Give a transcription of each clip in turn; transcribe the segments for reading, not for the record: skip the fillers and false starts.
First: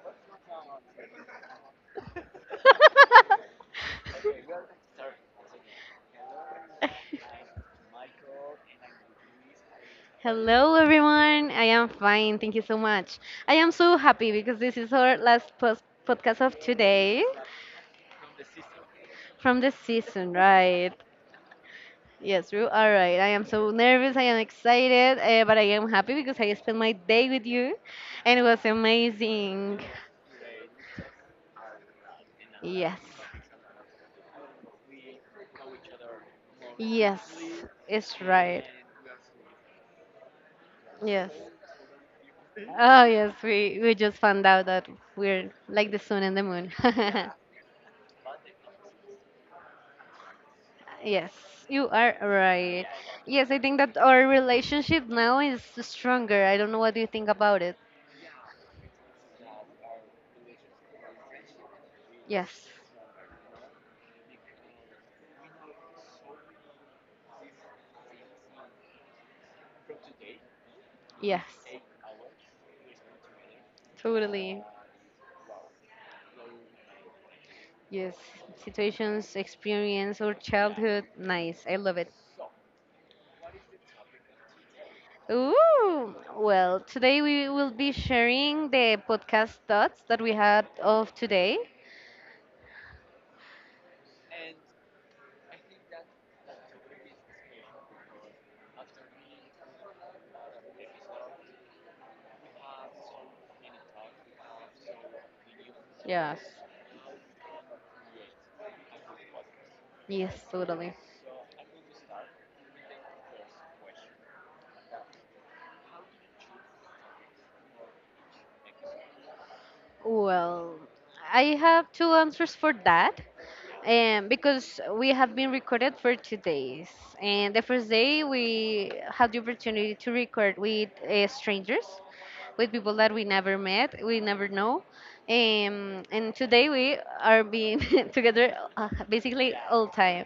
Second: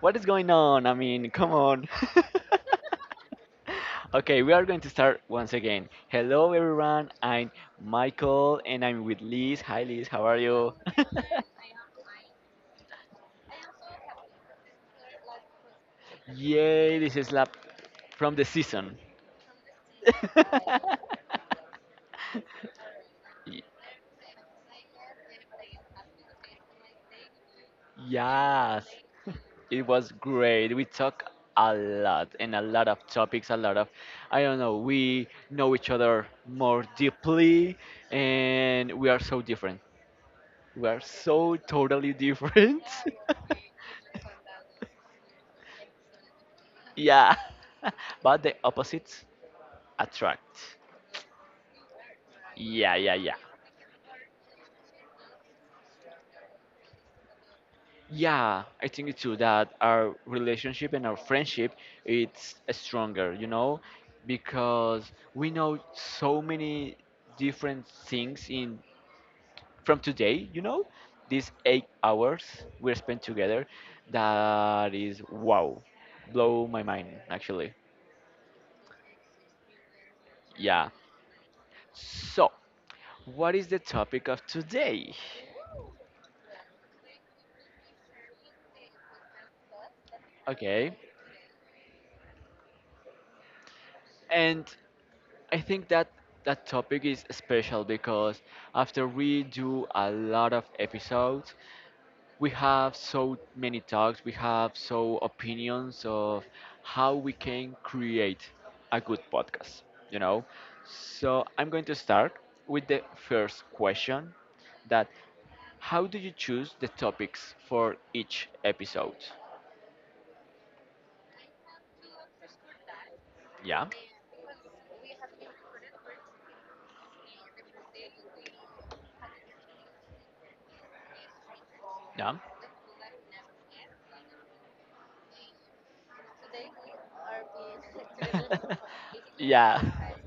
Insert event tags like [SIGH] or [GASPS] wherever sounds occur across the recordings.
What is going on? I mean, come on. [LAUGHS] Okay, we are going to start once again. Hello, everyone. I'm Michael and I'm with Liz. Hi, Liz. How are you? Hello, everyone. I am fine. Thank you so much. I am so happy because this is our last post [LAUGHS] podcast of Yay, this today is lap from the season. from the season, right? [LAUGHS] Yes, you are right. I am Y- so nervous. I am excited, but I am happy because I spent my day with you and it was yes. amazing. It was great. We talk a lot and a lot Yes. of topics, a lot of, I don't know, we know each other more Yes, deeply it's right. and we are so different. We are Yes. so totally different. Oh, yes. We [LAUGHS] just found out that we're like the sun and the moon. [LAUGHS] Yeah. [LAUGHS] But the opposites attract. Yes, you are right. Yeah, yeah, yeah. Yes, I think that our relationship now is stronger. I don't know what do you think about it. Yeah, I think it's true that our relationship and our friendship it's Yes. stronger, you know, because we know so many different things in from today, these Yes. 8 hours we spent together, Totally. that is wow, blow my mind actually. Yes. Situations, experience, or Yeah. childhood. Nice. I love it. So, what is the topic of today? Ooh. Well, today we will be sharing the podcast thoughts that we had Okay, of today. and I think that that topic is special because after we do a lot of episodes, we have so many talks, we have so opinions Yes. of how we can create a good podcast, you Yes, know. totally. So I'm going to start with the first question that how do you choose the topics for each episode? Well, I have two answers for that. Yeah. Because we have been recorded for two days. And the first day, we had the opportunity to record with strangers, Yeah. with people that we never met, we never know. And today we are being [LAUGHS] together [LAUGHS] basically Yeah. all time.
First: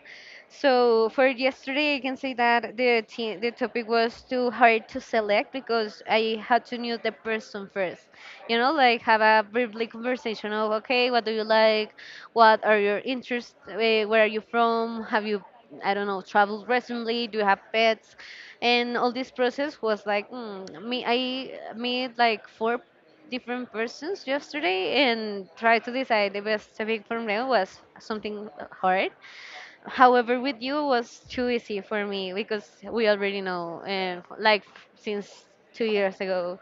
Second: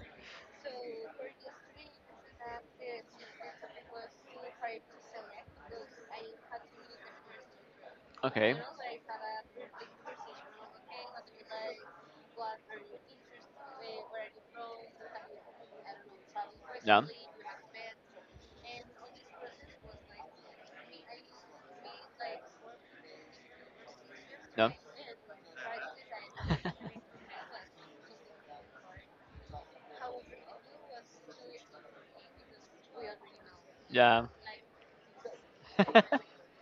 So for yesterday, I can say that the topic was too hard to select because I had to know the person first. Okay. You know, like have a briefly conversation of okay, what do you like, what are your interests, eh, where are you from, have you, I don't know, traveled Yeah. recently? Do you have pets? And all this process was like, me, I meet like four different persons yesterday and try to decide the best topic for me was something hard. However, with you was too easy for me because we already know, and Yeah. like since two years [LAUGHS] ago.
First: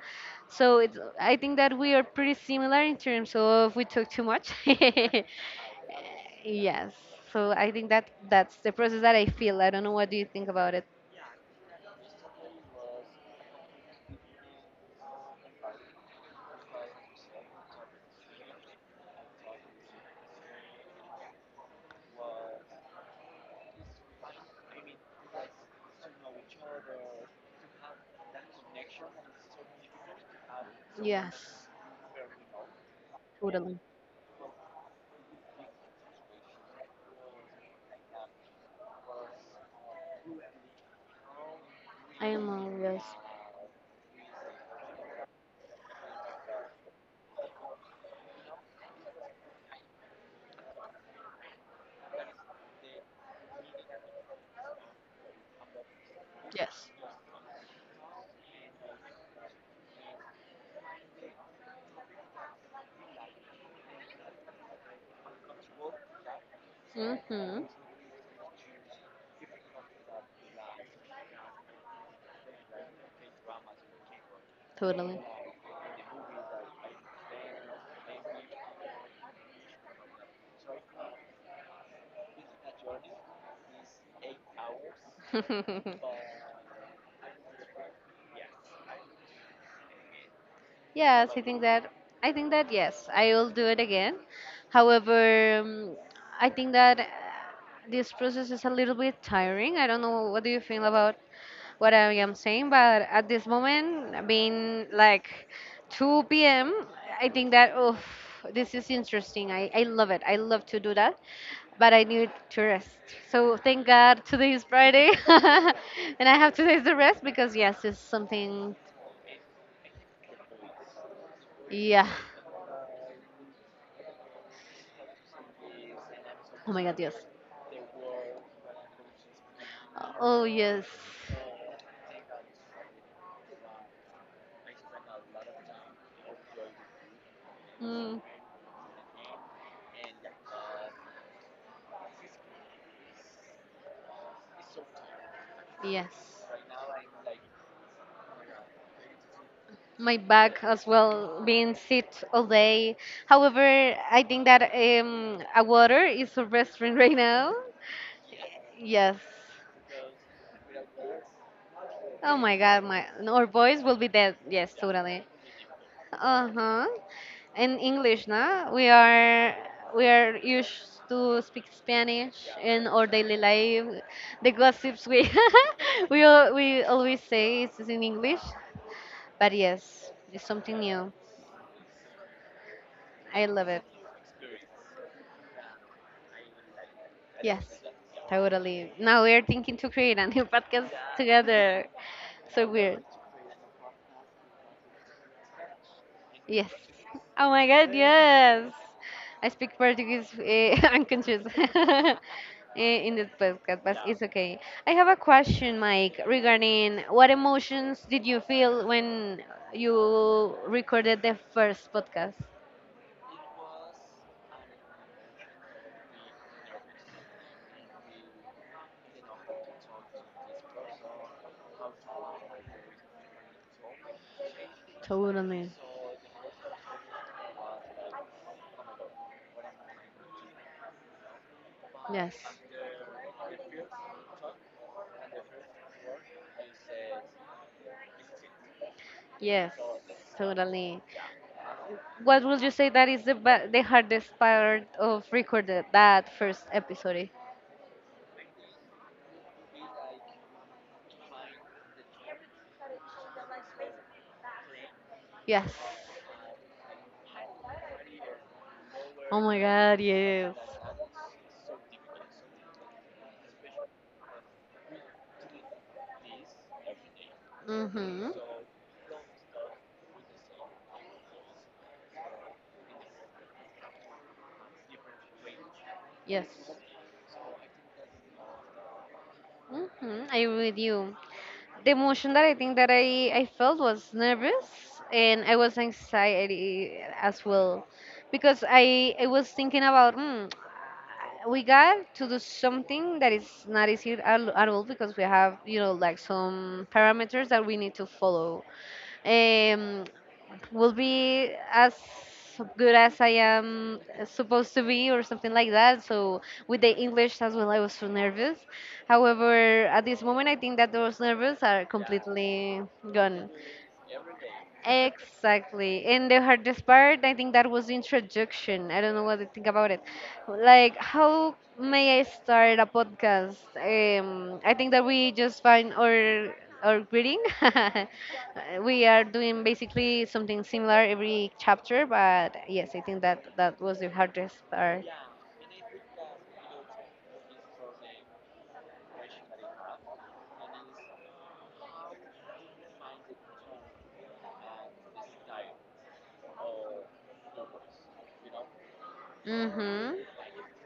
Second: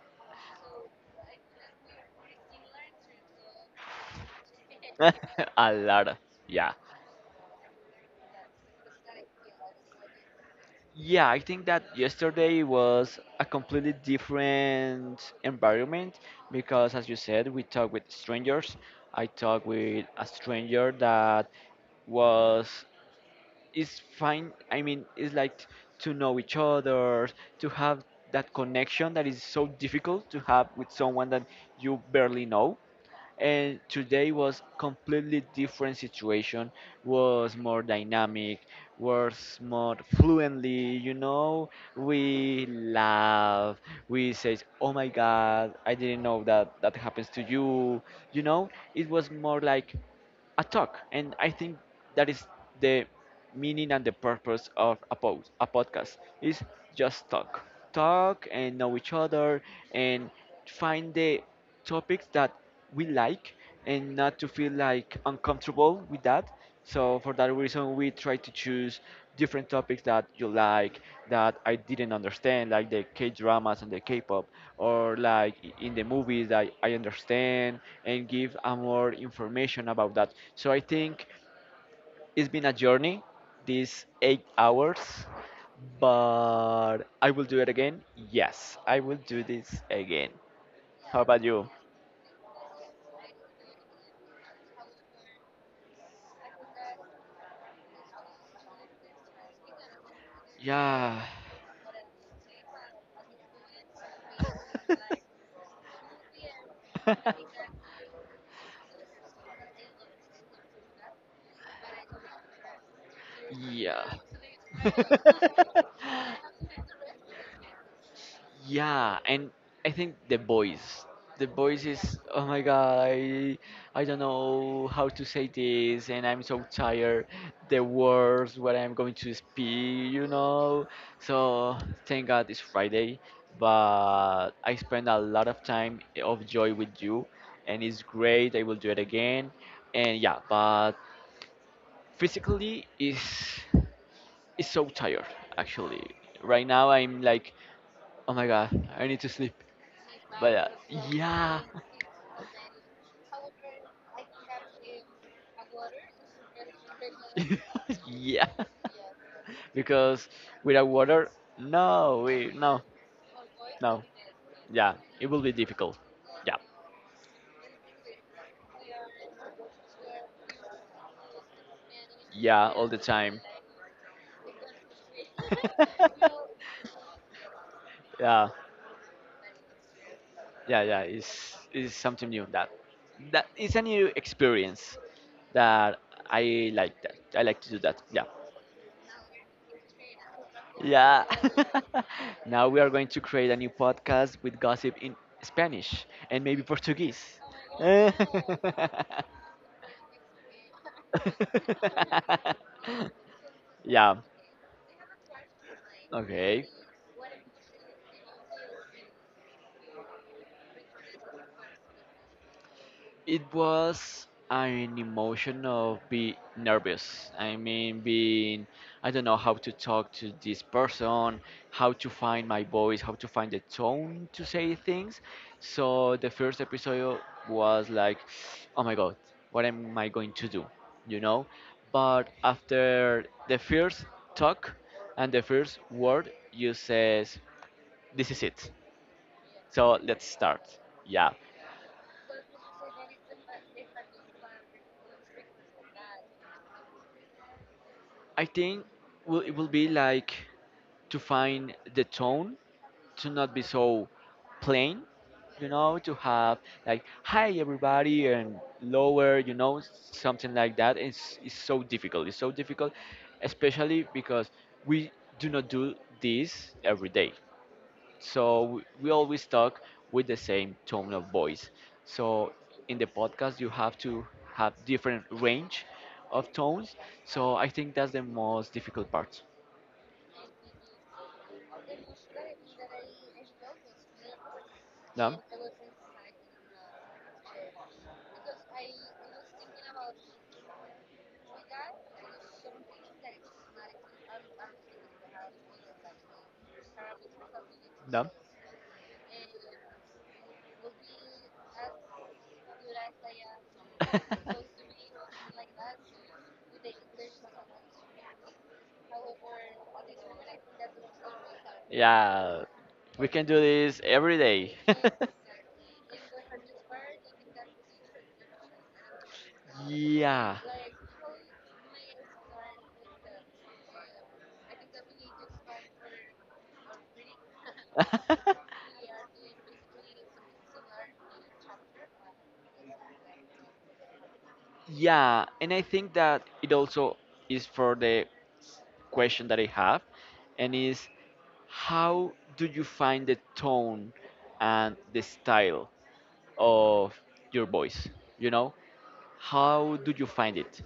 So it's, I think that we are pretty similar in terms of we talk too much. Yeah. [LAUGHS] A lot. [LAUGHS] Yeah. Yes. So I think that that's the process that I feel. I don't know what do you think about it. Yeah, I think that yesterday was a completely different environment because, as you said, we talked with strangers. I talked with a stranger that was is fine. I mean, it's like to know each other, to have that connection that is so difficult to have with someone that Yes. you barely know, Totally. and today was completely different situation, was more dynamic, was more fluently, I we know. Yes. laugh, we say, oh my god, I didn't know that that happens to you, you know it was more like a talk. And I think that is the meaning and the purpose of a post, a podcast is Yes. just talk, talk and know each other and find the topics that we like and not to feel like uncomfortable with that, so for that Mm-hmm. reason, we try to choose different topics that you like, that I didn't understand, like the K-dramas and the K-pop, or Totally. like in the movies that I understand, and give a more information about that. So I think it's been a journey, these 8 hours, [LAUGHS] Totally. but I will do it again. Yes, I will do this again. How Yes, I about think you? that I think that yes, I will do it again. However, I think that this process is a little bit tiring. I don't know what do you feel about Yeah. what I am saying, but at this moment, being like 2 p.m., I think [LAUGHS] that oh, this is interesting. I love it. I love to do that, but I need to rest. So thank Yeah. God today is Friday, [LAUGHS] [LAUGHS] and I have two days to rest because yes, it's something. Yeah, and I think the voice. The voice Yeah. is oh my god, I don't know how to say this and I'm so Oh my god, yes. tired. The words what I'm going to speak, you Oh yes. know. So thank God it's Friday, but I spend a lot of time of joy with you and it's Mm, great. I will do it again. And yeah, but physically is so tired actually. yes. Right now I'm like, oh my god, I need to sleep. My But back as well, yeah, being sit all day. However, I think that a water is a restaurant [LAUGHS] right now. [LAUGHS] yeah, Yes. because without water, no, Oh we my no, god, my our boys will no, be dead. Yes, yeah, totally. it will be difficult. Yeah, Uh-huh. In English, na? We are used to speak Spanish yeah, in all the our daily time. life. The gossips we [LAUGHS] we [LAUGHS] always say is in English. Yeah, But yes, it's something yeah yeah new. It's something new that that I love is a it. new experience that I like, that I like Yes. to do that, yeah, Totally. Now we are thinking to create a new [LAUGHS] podcast yeah. together. [LAUGHS] Now So we are weird. going to create a new podcast with gossip in Spanish and maybe Yes. Portuguese. Oh my [LAUGHS] God, yes. I speak Portuguese [LAUGHS] unconscious [LAUGHS] uh, in this podcast, [LAUGHS] but Yeah, it's okay. I have a question, Mike, okay. regarding what emotions did you feel when you recorded the first podcast? It was an emotion of being nervous. I mean, being, I don't know how to talk to this person, how to find my voice, how to find the tone to say things. Totally. So the first episode was like, oh my god, what am I going to do? You know? But Yes. after the first talk and the first word, you says, this is it. Yes, So let's start. totally. Yeah. What would you say that is the hardest part of recorded that first episode? I think will it will be like to find the tone to not be so plain, Yes. To have like hi everybody and lower, Oh you my know, god, something yes. like that is so difficult, it's so difficult, especially because we do not do this every day, Mm-hmm. so we always talk with the same tone of voice, so in the podcast you have to have different range Yes. of tones, so I think that's the most difficult part. Hmm, I agree with you. The emotion that I think that I felt was nervous No. and I was anxiety as well because I was thinking about we got to do something that is not easy at all because we have you know like some parameters that we need to No. follow. Um, will be as good as I am supposed to be or something like that. So with the English as well, I was so nervous. However, at this moment, I think that those nerves are [LAUGHS] Yeah, completely we can gone. do this every day. [LAUGHS] Exactly. And the hardest part, I think that was the introduction. I don't know what to think about it. Yeah. Like, how may I start a podcast? I think that we just find our greeting. [LAUGHS] We are doing basically something similar every chapter, [LAUGHS] but yes, I think that that was the hardest part. Yeah, and I think that it also is for the question that I have, and is how do you find the tone and the style of your voice? You know, how Mm-hmm. do you find it?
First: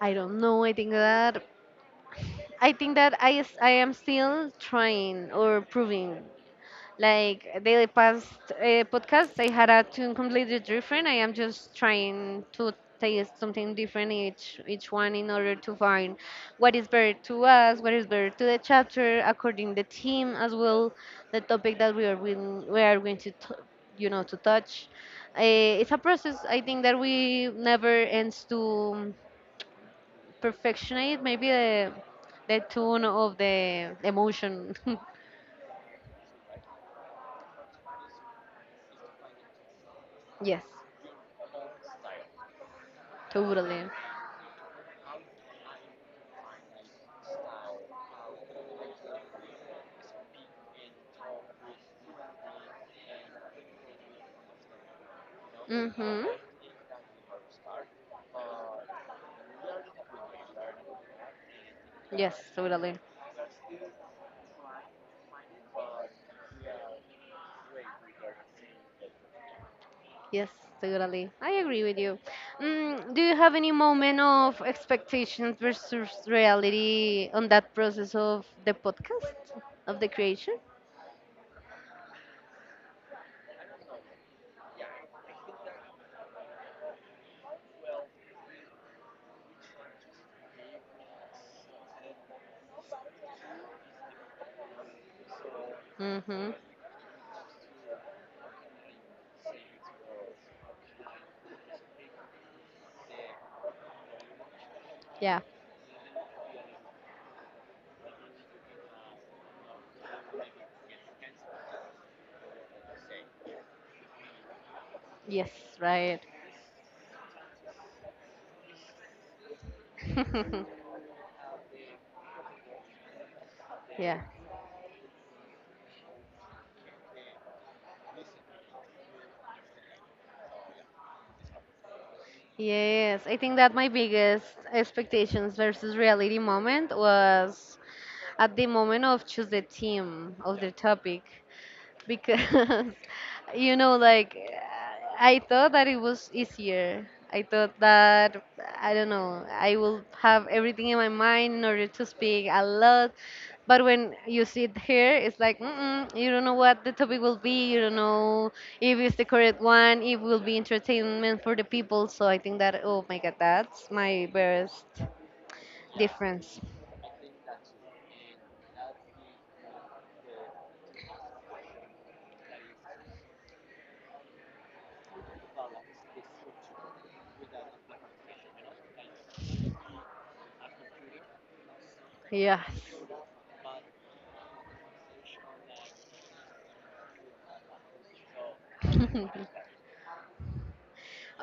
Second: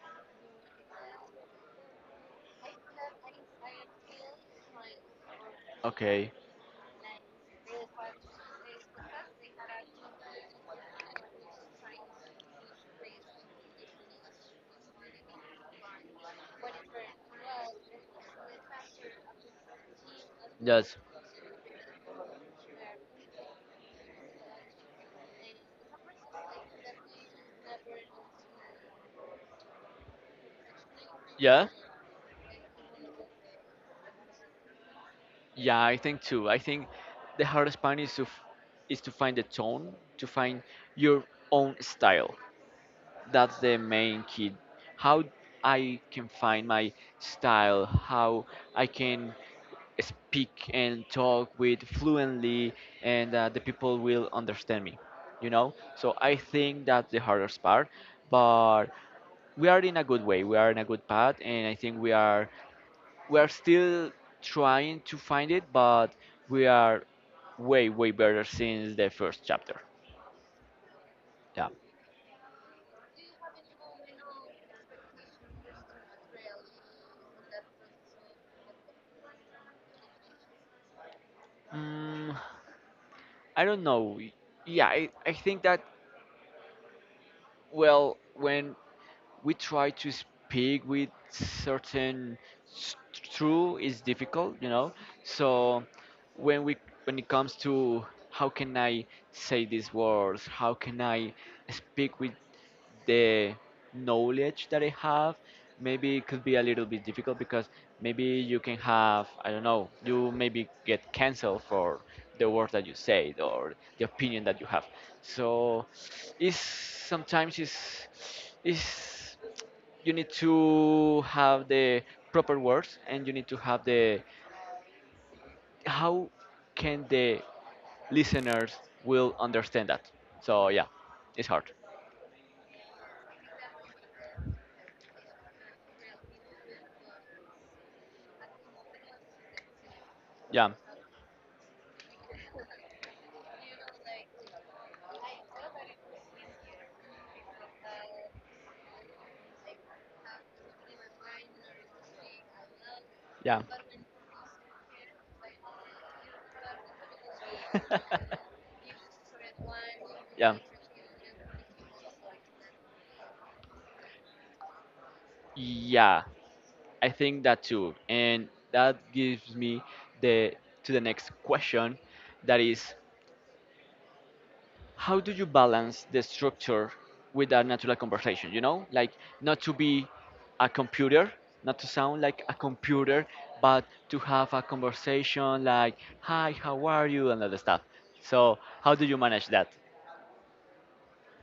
I don't know. I think that I am still trying or proving, Okay, like the past podcast, I had a tune completely different. I am just trying to taste something different each one in order to find what is better to us, what is better to the chapter, according the theme as well, yes, the topic that we are going to, you know, to touch. It's a process. I think that we never ends to perfection it. Maybe yeah, the tune of the emotion. [LAUGHS] yeah. I think too. I think the hardest part is to is to find the tone, to find Yes, your own style. That's the totally. main key, how I can find my style, how I can speak and talk with fluently and the people will understand me, so Hmm. I think that's the hardest part, but we are in a good way, we are in a good path, and I think Yes, totally. we are still trying to find it, but we are way way better since the first chapter. Yes, totally. I Yeah. agree with you. Mm, do you have any moment of expectations versus reality on that process of the podcast, of the creation? Mm, I don't know, yeah I think that well, when we try to speak with certain truth, it's difficult, you know. So Mm-hmm. when we when it comes to how can I say these words, how can I speak with the knowledge that I have, Yeah. maybe it could be a little bit difficult because maybe you can have, I don't know, you maybe get canceled for the words that you said or the opinion that you have. Yes, So right. it's sometimes it's you need [LAUGHS] to have the proper words and you need to have Yeah. the how can the listeners will understand that. So yeah, it's hard. Yes, I think that my biggest expectations versus reality moment was at the moment of choose the theme of the Yeah. topic, because [LAUGHS] you know like I thought that it was easier. I thought that, I don't know, I will have everything in my mind in order to speak a lot, Yeah. but when you sit here it's like mm-mm, you don't know what the topic will be, you don't [LAUGHS] know if it's the correct one, if will Yeah. be entertainment for the people. So I think that oh my god, that's my best Yeah, difference. I think that too. And that gives me the to the next question that is how do you balance the structure with a natural conversation, like not to be a computer, not to sound like a Yes. computer, but to have a conversation like hi how are you and other stuff, so how do you manage [LAUGHS] that?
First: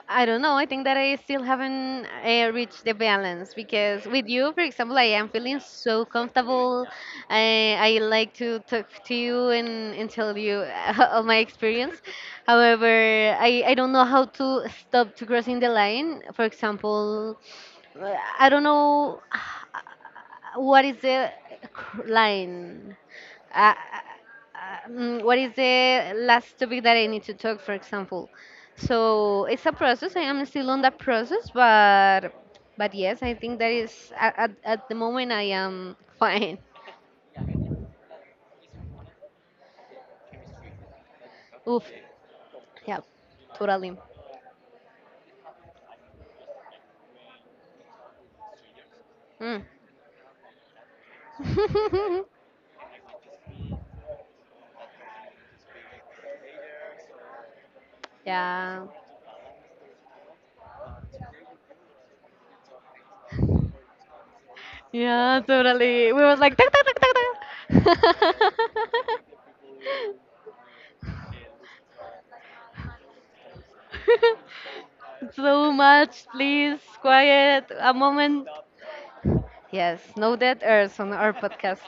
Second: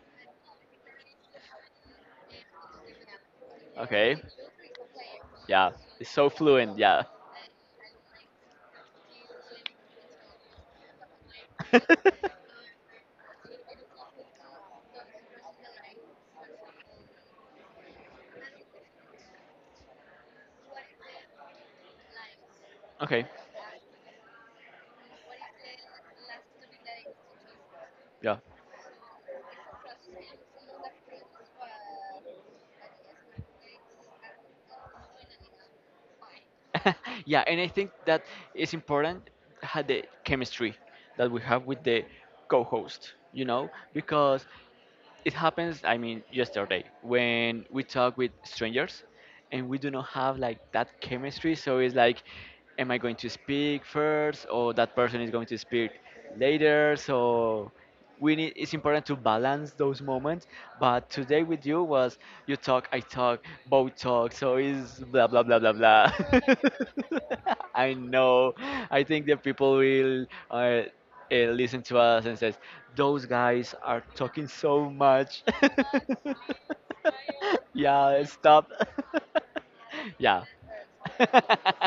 I don't know. I think that I still haven't reached the balance because Okay. with you, for example, I am feeling Yeah, so it's so fluent, comfortable. yeah. I like to talk to you, and tell you [LAUGHS] all my experience. However, I don't know how [LAUGHS] to stop to crossing the line. For example, uh, I don't know, [SIGHS] what is the line, Okay. uh, what is the last topic that I need to talk, for example. Yeah. So it's a process. I am still on that process, but yes, I think that is at the moment I am [LAUGHS] fine. [LAUGHS] Yeah, and I think that is important had the chemistry that we have Oof, with the yeah, co-host, totally. because it happens, I mean yesterday when we talk with strangers Mm. and we do not have like that chemistry, so it's like [LAUGHS] am I going to speak first or that person is going to speak later, so we need it's yeah, important to balance those moments, but today with you was you talk I talk, both talk, so it's blah yeah, blah blah blah totally. blah. We were like, "Tac, tac, tac, tac, [LAUGHS] I tac." know, I think the people will uh, listens to us and says, "Those guys are talking so [LAUGHS] much." So much, please, quiet, [LAUGHS] a Yeah, moment. stop. Yes, [LAUGHS] no Yeah. dead airs on [LAUGHS] our podcast.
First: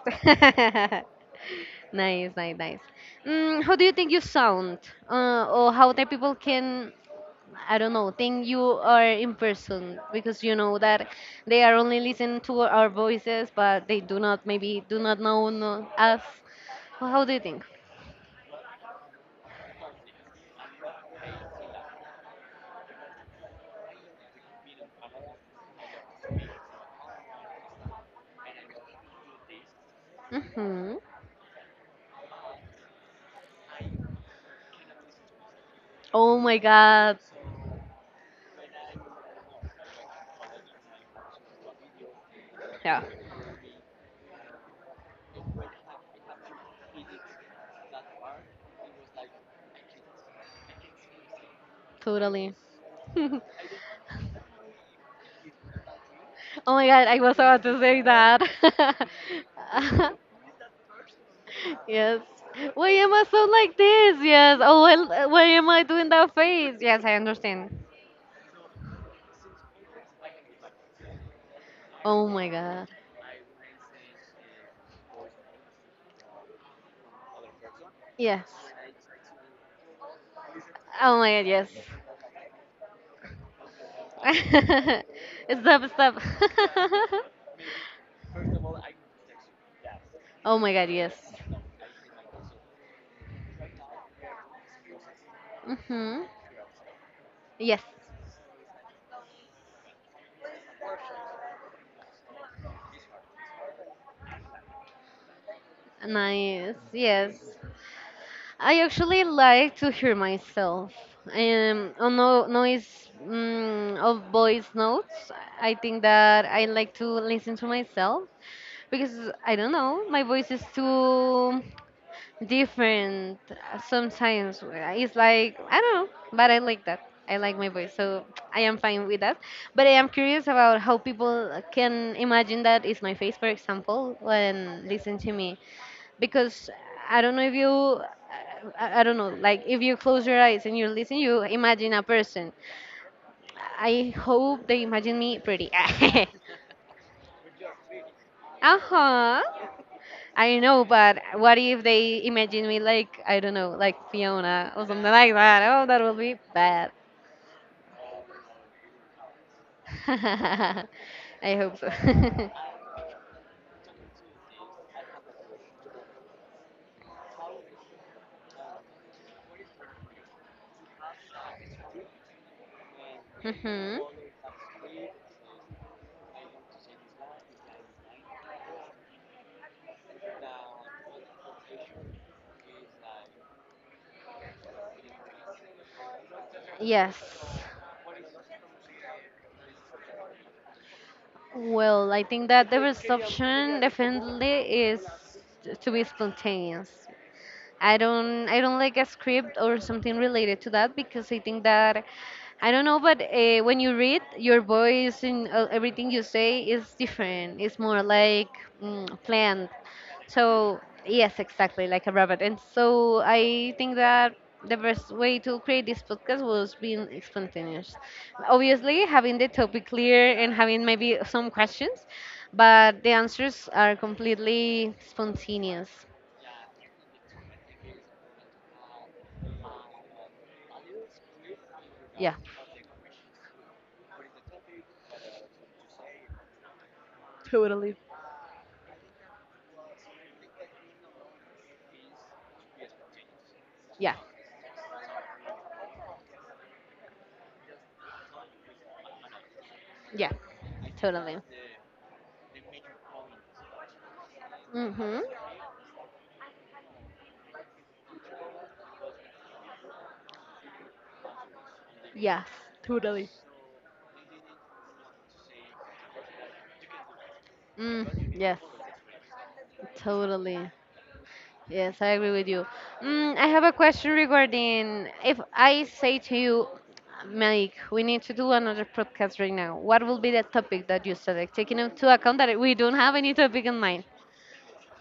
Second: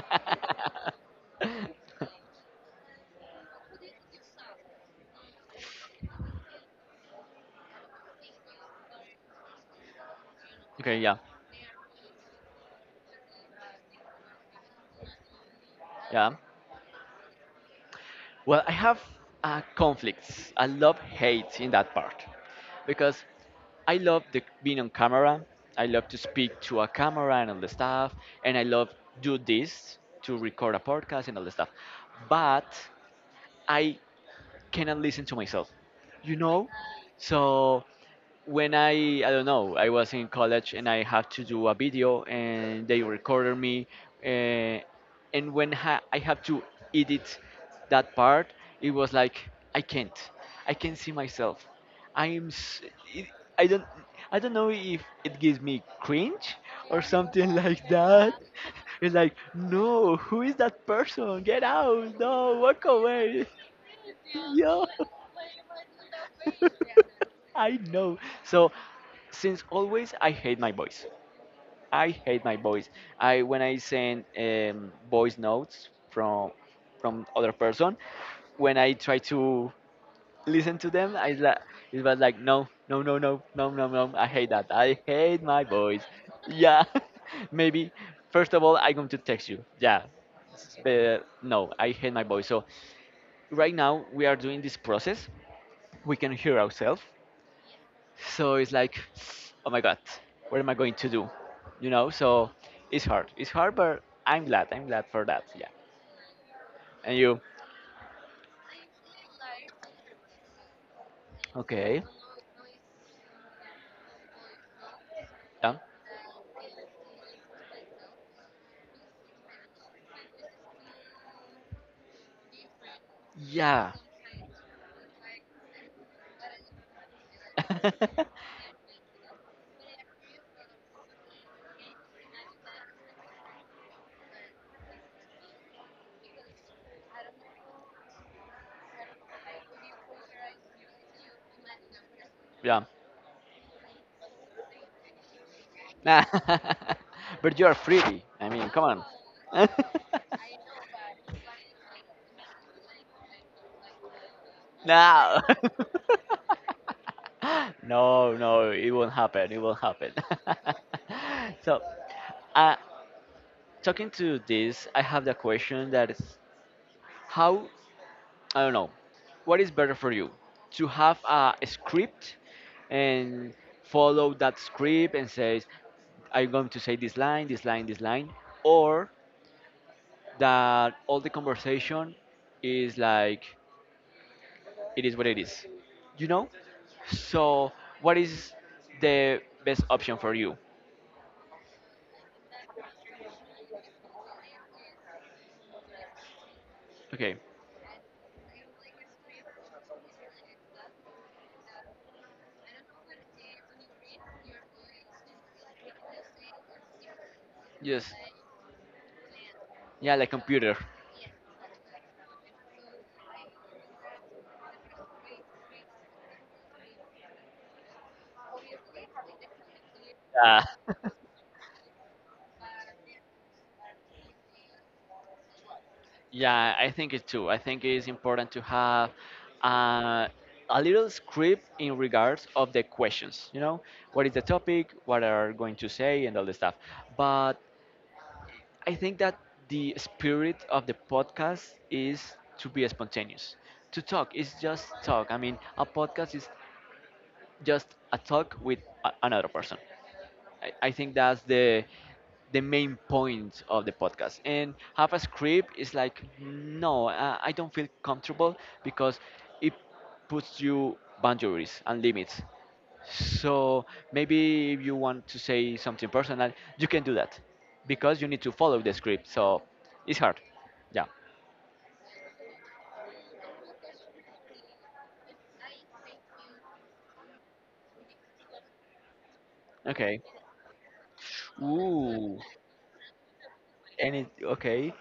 [LAUGHS] Nice, nice, nice. Mm, how do you think you sound? Or how the people can, I don't know, think you are in person? Because you know Okay. that Yeah. they are only listening to our voices, but they do not, maybe, do not know us. Yeah. Well, how do you think? Well, I have conflicts. I love hate in that part because I love the being on camera. I love to speak to a camera and all the stuff, and I love do this to record a Hmm. podcast and all the stuff. But I cannot listen to myself, you Oh my know? god. So when I don't know I was in college and I had to do a video and they Yeah, recorded me, uh, and when I have to edit that part it was like I can't I can't see myself I'm totally. s- [LAUGHS] it, Oh I don't I don't know if it gives me cringe my or god, I was something about to like say that. [LAUGHS] that. It's like no, [LAUGHS] who is that person, get out, Yes. no, walk Why am I so away. like this? [LAUGHS] Yes. Oh, Yo. well, why am I doing that face? Yes, I [LAUGHS] understand. I know. So since always I hate my voice. I Oh hate my my voice. god. I when I send voice notes from other person, Yes. when I try to listen to them, Oh my god, yes. it was like no, no, no, no, no, no, no. I hate [LAUGHS] that. I hate my Stop, voice. stop. Yeah, [LAUGHS] maybe first of all I'm going to text you. Yeah, [LAUGHS] Oh my god, but yes. no, I hate my voice. So right now we are doing this process. We Mm-hmm. can hear ourselves. Yes. So it's like, oh my God, what am I going to do? You know, so it's hard. It's hard, but I'm glad. I'm glad for that. Yeah. Nice. And you, Yes. I actually like to hear myself. Okay, On no noise of voice notes, I done? think that I like to listen to myself because I don't know, my voice is too different Yeah. sometimes. It's like I don't know, but I like that. I like my voice, so [LAUGHS] I am fine with that. But I am curious about how people can imagine that is my face, for example, when listen to me, because I don't know if you. I don't know, like if you close your eyes and you listen, you imagine a person. Yeah. I hope they imagine me pretty. [LAUGHS] Nah. [LAUGHS] But you're free. I mean, Uh come on. huh. I know, but what if they imagine me like I don't know, like Fiona or [LAUGHS] something like No. that? Oh, that will be bad. [LAUGHS] No, no, it won't happen. It won't happen. [LAUGHS] I [LAUGHS] hope So, so. uh, talking to this, I have the question that is how I don't know. What is better for you? To have a script [LAUGHS] and Hmm. follow that script and says, I'm going to say this line, this line, this line, or that all the conversation is like, it is what it is. You know? Yes. So, what is the best option for you? Well, I think that the best option definitely is to be spontaneous. Okay. I don't like a script or something related to that because I think that, I don't know, but when you read, your voice and everything you say is different. It's more Yes. like planned. Yeah, like computer. So yes, exactly like a rabbit. And so I think that the best way to create this podcast was being spontaneous. Obviously, having the topic clear and Yeah. having maybe some questions, but the answers are completely spontaneous. Yeah, I think it too. I think it is important to have uh, a little script in Yeah, regards of the questions. You know, what is the topic, what are going to say, and all the stuff. But totally. I think that the spirit of the podcast is to be spontaneous, to Yeah, talk. It's just talk. I mean, a podcast is just a talk with another person. yeah, I think totally. that's the main point of the podcast. And have a Mhm. script is like no, I don't feel comfortable because it puts you boundaries and limits. Yes, totally. So maybe if you want to say something personal, you can do that because you Mm, need to yes, follow the script. So it's hard. totally. Yeah. Yes, I agree with you. Mm, I have a question regarding if I say to you, Mike, we need to do another podcast right now. What will Okay. be the topic that you select, taking into account Ooh. that we don't have any topic in mind? And it okay.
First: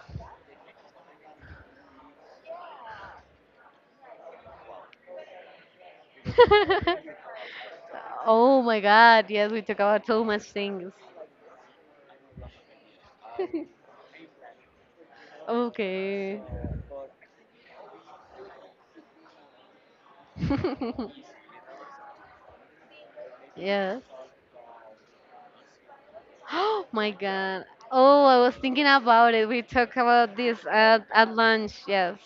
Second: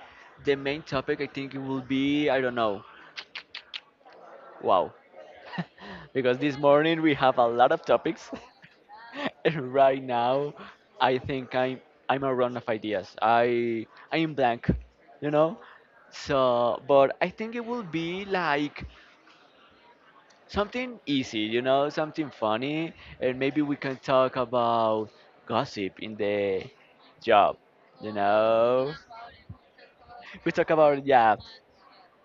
The main topic I think it will be I don't know. Wow. [LAUGHS] because this morning we have a [LAUGHS] lot of topics. Oh my God! [LAUGHS] Yes, we and talk right about so much now, things. I think I'm a run of ideas. I am blank, you know. Okay. So, but I think it will be like something [LAUGHS] easy, you know, something funny, and maybe we can Yeah. talk about gossip in [GASPS] the Oh my job, God. you Oh, I was thinking know. [LAUGHS] about it. We talked about We this talk about at yeah. lunch, yes.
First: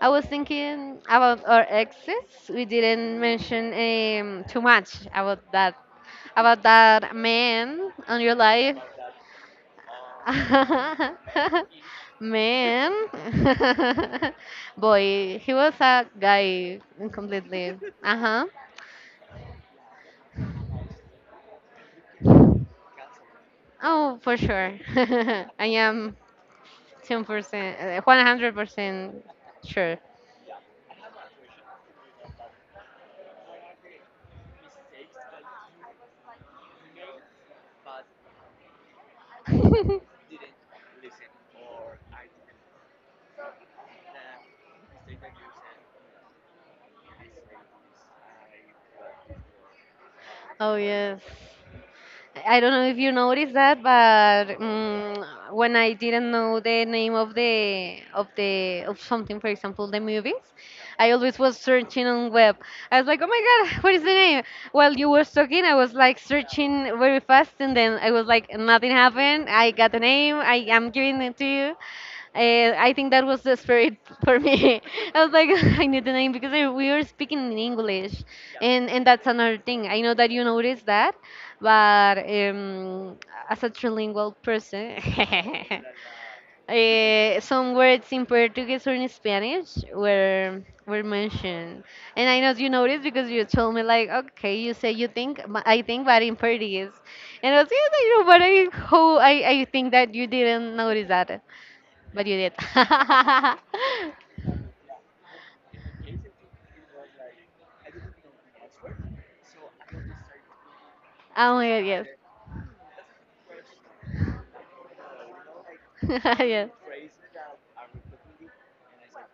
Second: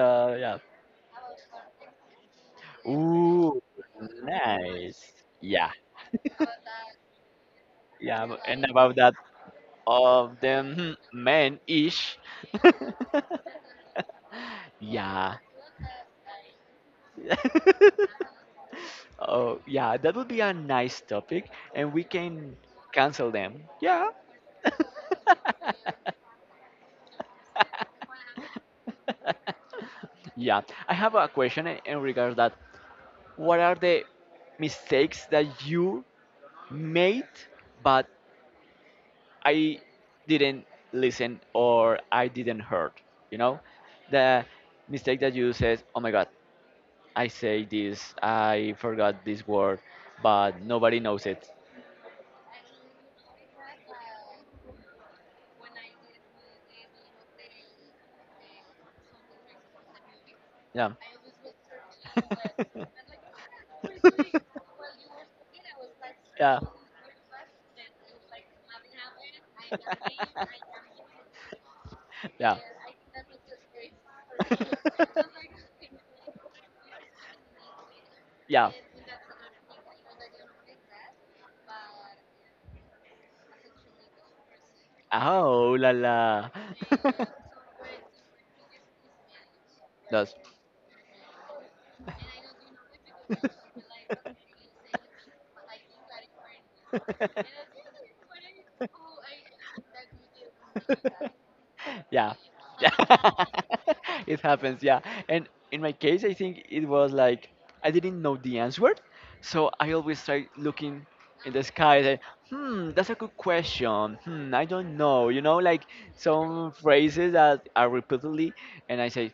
I was yeah. thinking about our exes. We didn't Ooh, mention too much nice. Yeah, about that man on yeah. your And life. about that of them [LAUGHS] men ish. Man. [LAUGHS] [LAUGHS] yeah. Boy, he was a guy completely. [LAUGHS] Uh-huh. oh, yeah, that would be a nice topic, and we can cancel them. Yeah. Oh, for sure. [LAUGHS] I [LAUGHS] am Ten percent, 100% sure. yeah. I have a question in regards that. What are the mistakes that you made, but I [LAUGHS] didn't listen or I didn't heard? You know, the mistake that you says, "Oh my God, I say this, I forgot this word, but Oh nobody yes, knows it. I don't know if you noticed that, but when I didn't know the name of the of the of something, for example, the movies, Yeah. I always was searching on web. [LAUGHS] I was like, oh my god, [LAUGHS] what is the name? While you were talking, I was like yeah. searching very fast, and then I was like, nothing happened. I got the name. I am giving it to you. I think that was the spirit [LAUGHS] for me. I was like, [LAUGHS] I need the name because I, we were speaking in English, yeah. yeah. and that's another thing. I know that you noticed that, but as a trilingual person, Oh la [LAUGHS] la. [LAUGHS] Some words in Portuguese or in Spanish were mentioned, and I know you noticed because you told me like, okay, you say you think, but I think, but in Portuguese, and I was like, you know, but I how I think that you didn't That's notice that, [LAUGHS] but Yeah. you did. [LAUGHS] [LAUGHS] Oh It happens, yeah. And in my case, I think it was like I didn't know the answer, so I always try looking in the my God, sky yes, and hmm, that's a good question. Hmm, I don't know. You know, like [LAUGHS] yes. some phrases that are repeatedly, and I say,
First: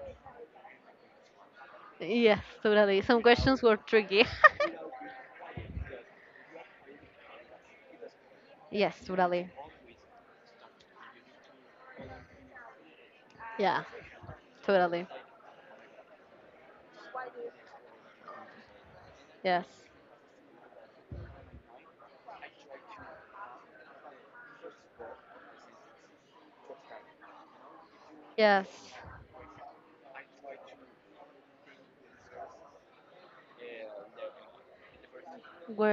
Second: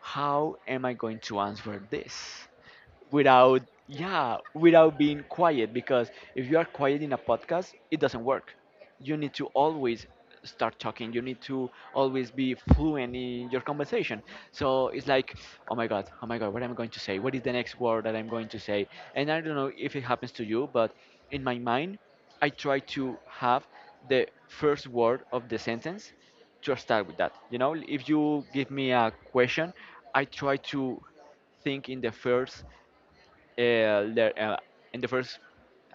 how am I going to answer Yes, this? totally. Some questions Without were tricky. yeah without being quiet because [LAUGHS] if you are quiet in a podcast it doesn't work. Yes, You need to totally. always start talking. You need to always be fluent in your Yeah, conversation, so it's totally. like oh my god, oh my god, what am I going to say? What is the next word that I'm going to say? And I don't Yes. know if it happens to you, but in my mind I try to have the first word of the sentence to start with that. You know, if you Yes. give me a question, I try to think in the first uh, le- uh, in the first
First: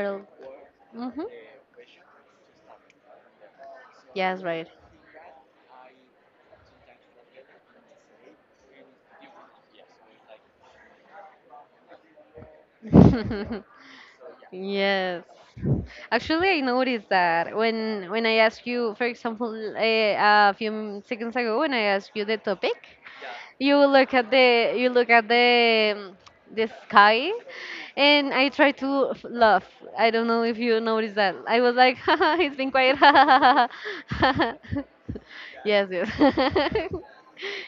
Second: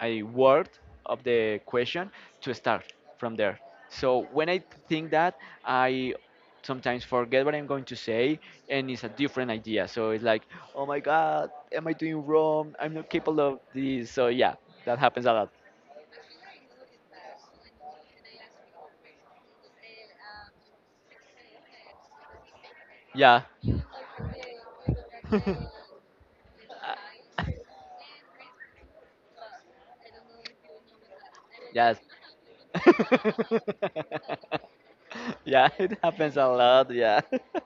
I word of Mm-hmm. the question to start from there. So Yes, when I right. think that, I sometimes forget what I'm going to say, and it's a different idea. So it's like, oh my God, am I doing wrong? I'm not capable of [LAUGHS] this. So yeah, that Yes. happens a lot. Actually, I noticed that when I asked you, for example, a, seconds ago, when I asked you the topic, Yeah. you look at the you look at [LAUGHS] the um, the sky, and I try to f- laugh. I don't know if you noticed, that I was like, [LAUGHS] yes. haha, it's been quiet, [LAUGHS] haha, haha, [LAUGHS] haha. [LAUGHS] yeah, Yes, it yes. happens a lot. [LAUGHS] Yeah.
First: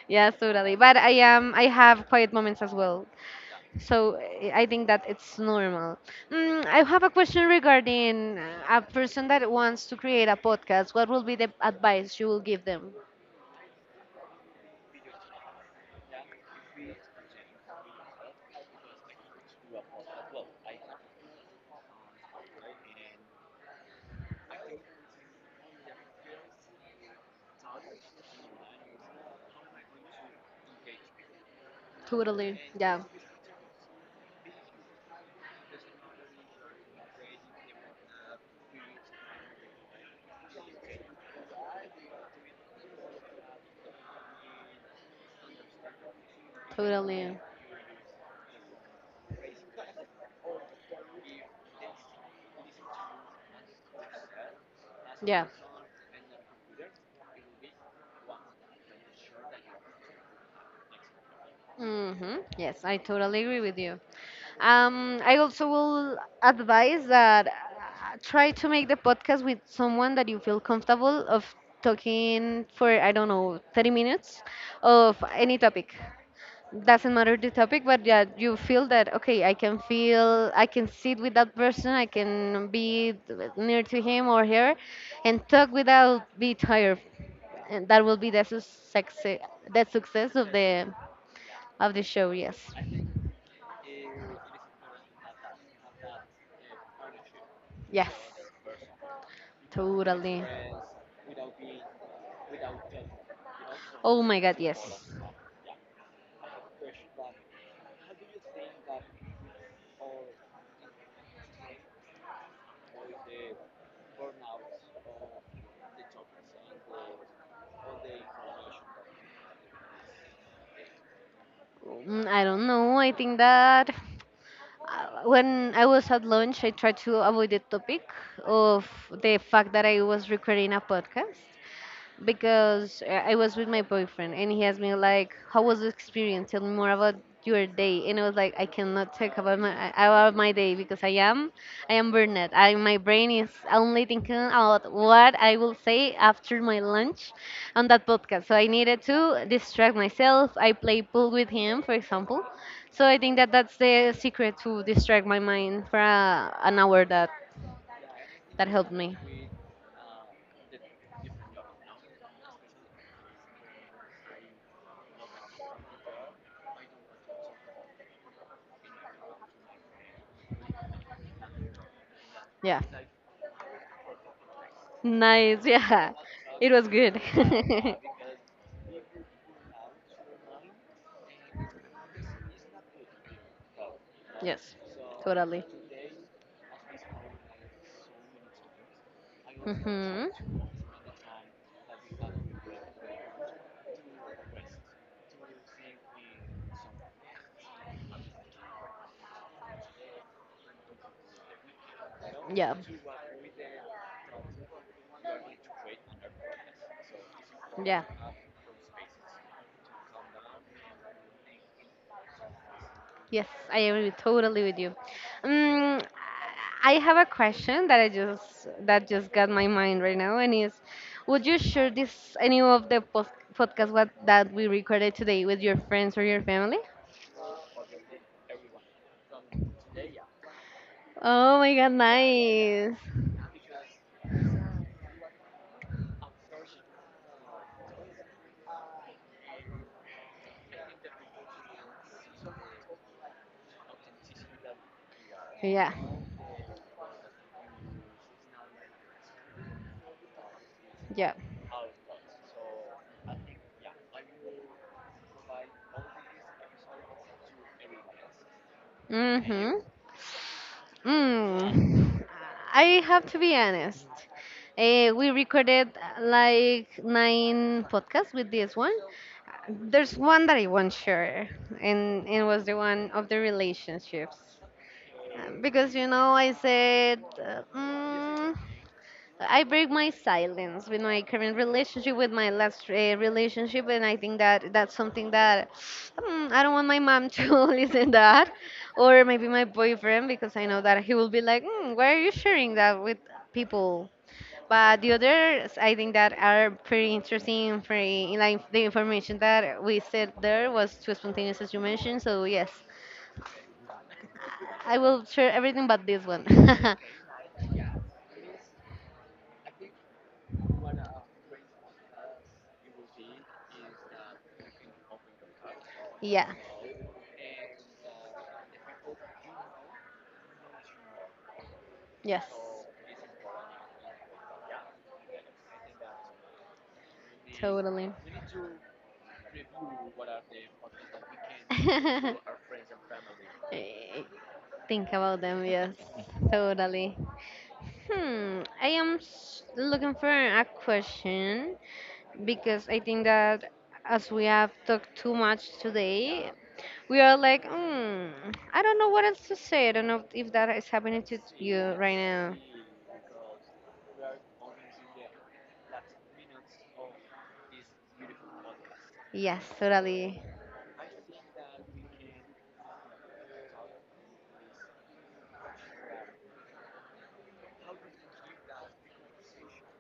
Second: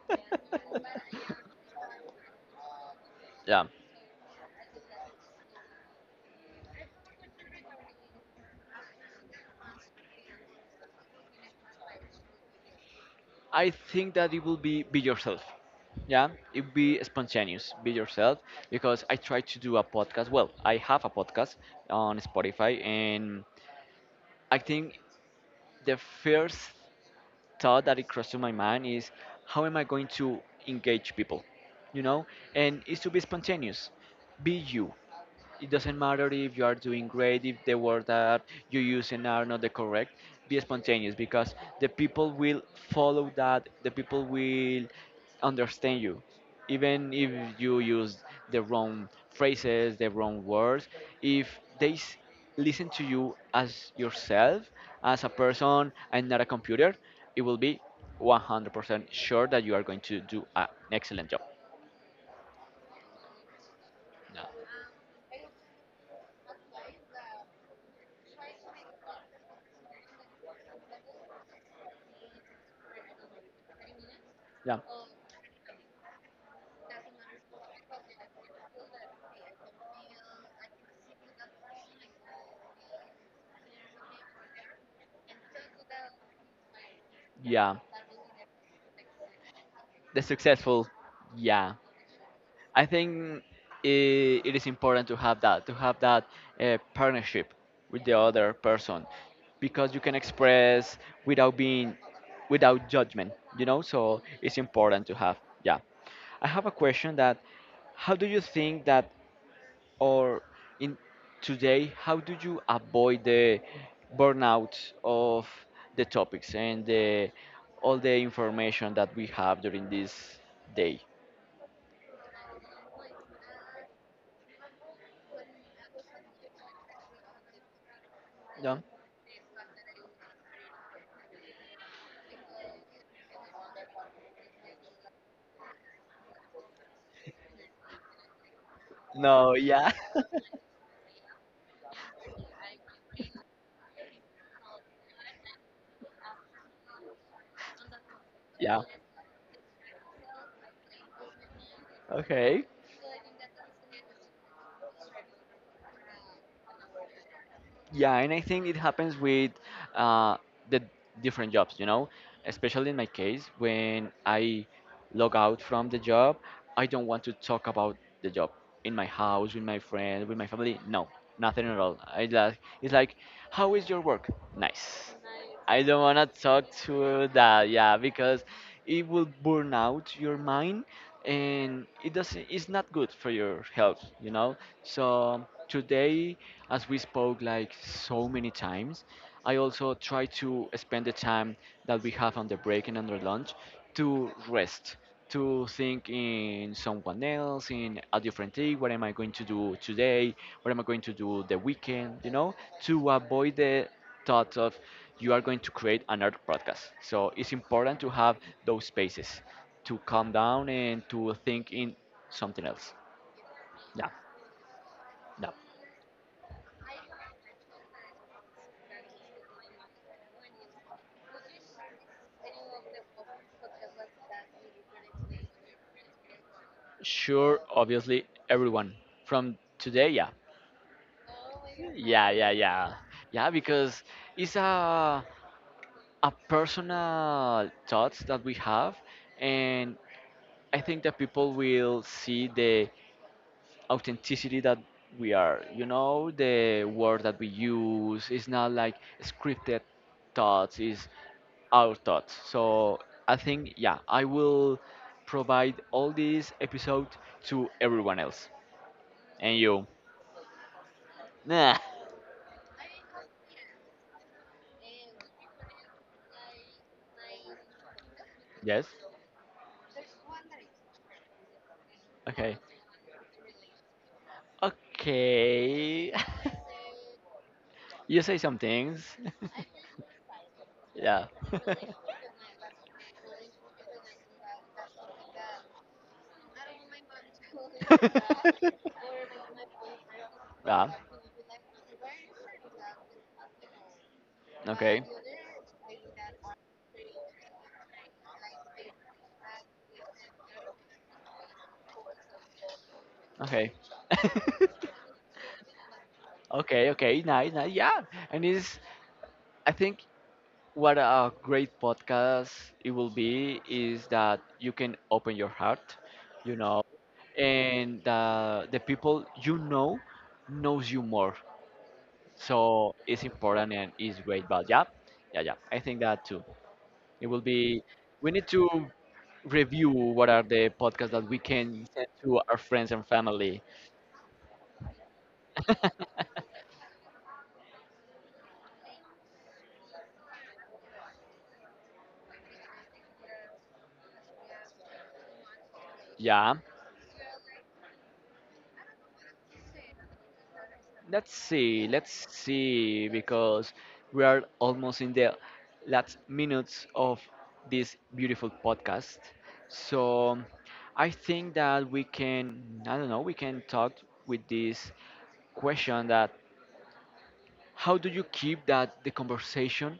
Yes, totally, but [LAUGHS] I have quiet moments as well. yeah. So I think that it's normal. I have a question regarding a person that wants to create a podcast. What will be the advice you will give them? I think that it will be yourself. Yeah, it be spontaneous, be yourself. Because I try to do a podcast. Well, I have a podcast on Spotify, and I think the first thought that it crossed to my mind is, how am I going to engage people? You know, Totally, and it's yeah. to be spontaneous, be you. It doesn't matter if you are doing great, if the words that you're using are not the correct. Be spontaneous because the people will follow that. The people will understand you, even if Totally. you use the wrong phrases, the wrong words. If they s- listen to you as yourself, as a Yeah. person, and not a computer, it will be 100% sure that you are going to do an excellent job. Hmm. Yes, I totally agree with you. Yeah. I also will advise that try to make the podcast with someone that you feel comfortable of talking for, I don't know, 30 minutes Yeah, of any topic. Doesn't matter the topic, but yeah, you feel that, okay, I can feel, I can sit with that person, I can be near to him or her and talk without be tired. yeah. And that will be the The success of successful, the yeah. of the show. Yes, I think it is important to have that partnership with yes, the other person, because you can totally. express without being, without judgment, you know. So Oh my God, it's yes. important to have. Yeah, I have a question that, how do you think that, or in today, how do you avoid the burnout of the topics and the all the information that we have during this day? I don't know. I think that when I was at lunch, I tried to avoid the topic No, of the fact that I was recording a podcast, because I was with my boyfriend and he asked me like, "How was the experience? Tell me more about your day." And I was like, "I cannot talk no, about my yeah. about [LAUGHS] my day because I am burned out. I my brain is only thinking about what I will say after my lunch on that podcast." So I Yeah. needed to distract myself. I play pool with him, for example. Okay. So I think that that's the secret, to distract my mind for an hour. That Yeah, and I think that it helped happens me. with uh, the different jobs, you know, especially in my case, when I log out from the job, I don't want to talk about the job in my house, with my friends, with my family. No, nothing at all. I like, Yeah. it's like, how is your work? Nice. Nice, I don't yeah. want to talk It was good. to that, yeah, [LAUGHS] because it will burn out your mind and it's not good for your health, you know? Yes, So totally. today as we spoke like so many times, I also Hmm. try to spend the time that we have on the break and on the lunch to rest, to think in someone else, in a different thing, what am I going to do today, what am I going to do the weekend, you know, Yeah, to avoid the thoughts of you are going to create another podcast. So it's important yeah. to have those spaces to calm down and to think in something else. Yes, I Yeah, agree totally with you. yeah. Um, I have a question that I just that just got my mind right now, and is, would you share this any of the post podcast what that we recorded today with your friends or your family? Sure, obviously, everyone from today, yeah. Oh my god, Yeah, yeah, nice. yeah. Yeah, because it's a personal thoughts that we have and I think that people will see the authenticity that we are. You Yeah, know, the word that we use is not like scripted thoughts, is yeah. our thoughts. So I think, yeah, I will provide all this episode to everyone else. And Mm-hmm. you. Nah. Mm. I have to be honest. We recorded like nine podcasts with this Yes? one. There's one that I won't share, and it Okay. was the one of the relationships. Because you Okay. know, I said, [LAUGHS] you say some things. I break my silence [LAUGHS] with my yeah. current [LAUGHS] relationship, with my last relationship, and I think that that's something that I don't want my mom [LAUGHS] to listen that, [LAUGHS] or maybe my boyfriend, because I know yeah. that he will be like, "Why are you sharing that with people?" Okay. But the others, I think that are pretty interesting. Pretty like the information that we said there was too spontaneous, as you mentioned. So yes, Okay. [LAUGHS] I will share everything but this one. okay. Okay. Nice. Nice. Yeah. And it's. I think what a great podcast it will be is that you can open your heart. [LAUGHS] Yeah. You know, and the people you know knows you more. Yes. So it's important and it's great. But yeah, yeah, yeah. I think that too. It will be, Totally. we need to review what are the podcasts that we can send to our friends and [LAUGHS] family. Eh, Think about them, yes. Totally. Hmm. Looking for a question because I think that as we have talked too much today, Yeah. we are like, hmm, I don't know what else to say. I don't know if that is happening Let's to see. you Let's right now. see because we are almost in the last minutes of this beautiful podcast. Yes, So totally. I think that we can, I don't know, we can talk with this question that how do you keep that the conversation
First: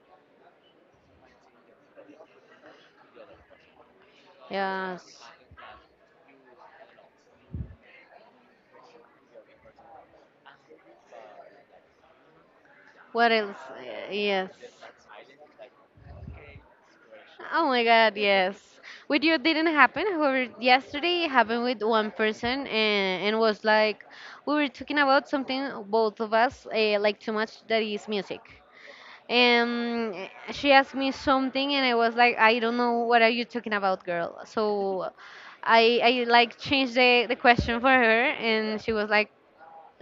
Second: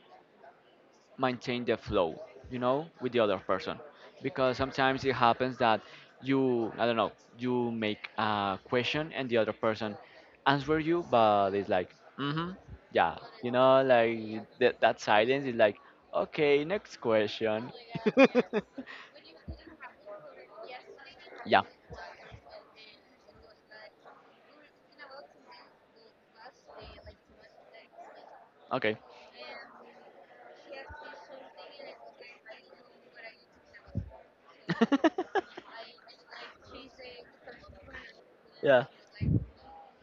maintain the flow, you know, with the other person. Because sometimes it Yes. happens that you, I don't know, you make a question and the other person answer you, but it's like, mm-hmm, yeah, What you else? know, like Yes. that, that silence is like, okay, next Oh question. my God, yes. With you, it didn't happen. However, yesterday it [LAUGHS] yeah, happened with one person, and was like we were talking about something both of us like too much, that is music. okay. And she asked me something, and I was like, I don't know what are you talking about, girl. So [LAUGHS] I like changed the question for her, and yeah. she was like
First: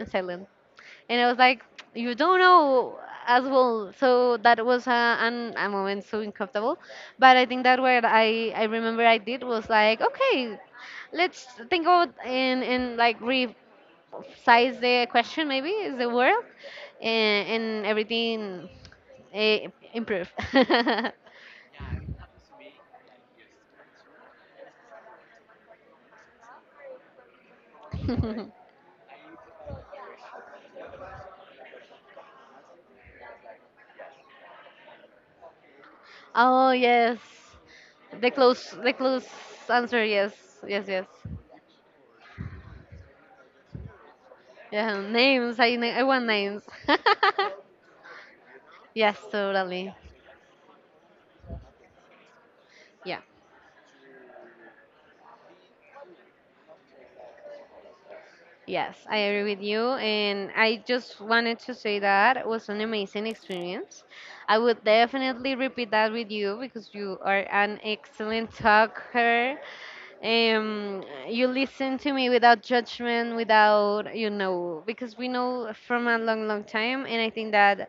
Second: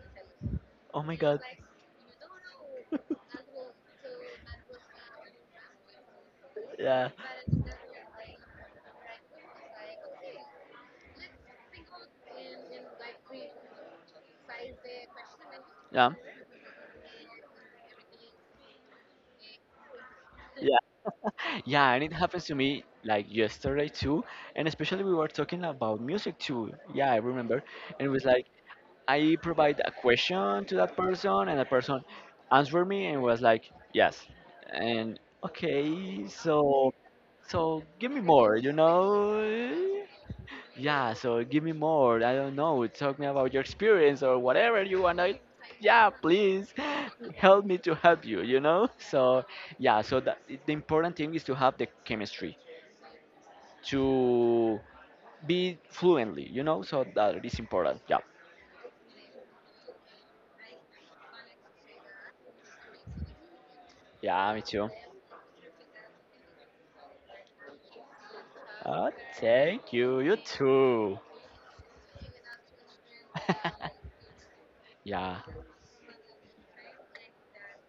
silent. Oh my And I was god. like, you don't know [LAUGHS] as well. So that was a, an, a moment so uncomfortable. yeah. But I think that what I remember I did was like, okay, let's think about, and like resize the question, maybe is the Yeah. word, and everything eh, improve. [LAUGHS] [LAUGHS] Yeah. Yeah, and it happens to me like yesterday too. And especially we were talking about music too. Yeah, I remember. And it was like I provide a question to that person, and the person answered me and was like, "Yes," and okay, Oh so yes, so give me the more, close, you the close know? answer, yes, yes, yes. Yeah, so give me more. I don't know. Talk me about your experience or whatever Yeah, you wanna. names, I Yeah, want names. please [LAUGHS] [LAUGHS] help me to help you, you know? Yes, So, totally. yeah, so that, the important thing is to have the chemistry, Yeah. to be fluently, you know? So that is important. Yeah, Yes, I agree with you. And I just wanted to say that it was an amazing experience. yeah, I me would too. definitely repeat that with you because you are an excellent Oh, talker. thank you. You too. You listen to me without judgment, [LAUGHS] without, you know, because we yeah. know from a long, long time. And I think that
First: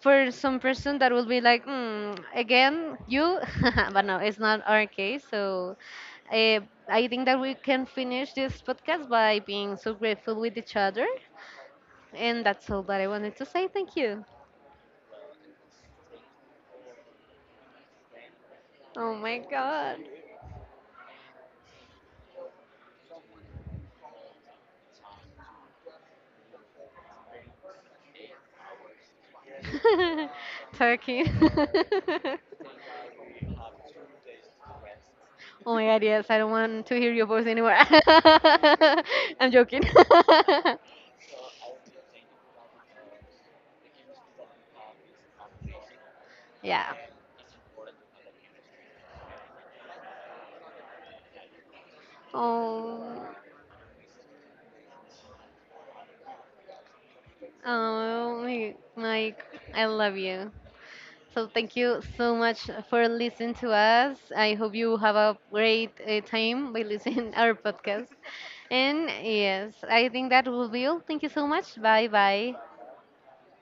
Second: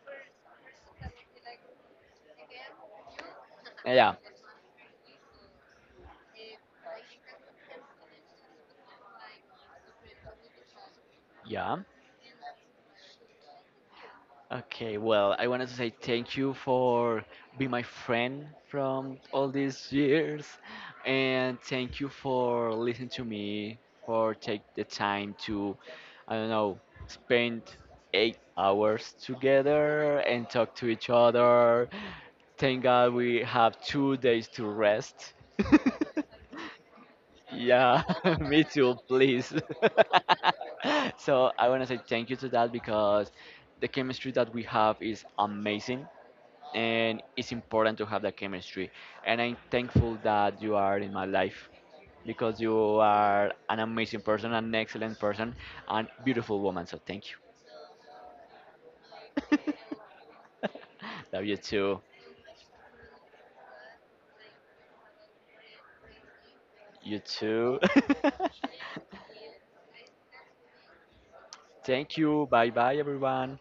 for some person that will be like, again, you, [LAUGHS] but Yeah. no, it's not our case. So Uh, I think that we can finish this podcast by being so grateful with each other. Yeah. And that's all that I wanted to say. Thank you. Okay. Well, I wanted to say thank you for being my friend Oh from my all these God. years, and thank you for listening to me, for take the time to, I don't know, spend 8 hours together and talk [LAUGHS] to each Turkey. other. Thank [LAUGHS] God we have 2 days to rest. [LAUGHS] Oh my God, yes. I don't want to hear your voice anymore. Yeah, [LAUGHS] me [LAUGHS] too, I'm please. joking. [LAUGHS] so I want to say thank you to that because the chemistry that we have is amazing [LAUGHS] Yeah. and it's important to have that chemistry. And I'm thankful that you are in my life because you Oh, are an amazing person, an excellent person, and beautiful woman. So thank oh my, Mike, you. I love you. [LAUGHS] Love So you thank too. you so much for listening to us. I hope you have a great time by You listening [LAUGHS] our too. podcast. And [LAUGHS] yes, I think that will be all. Thank you so much. Bye thank you. bye. Bye bye, everyone.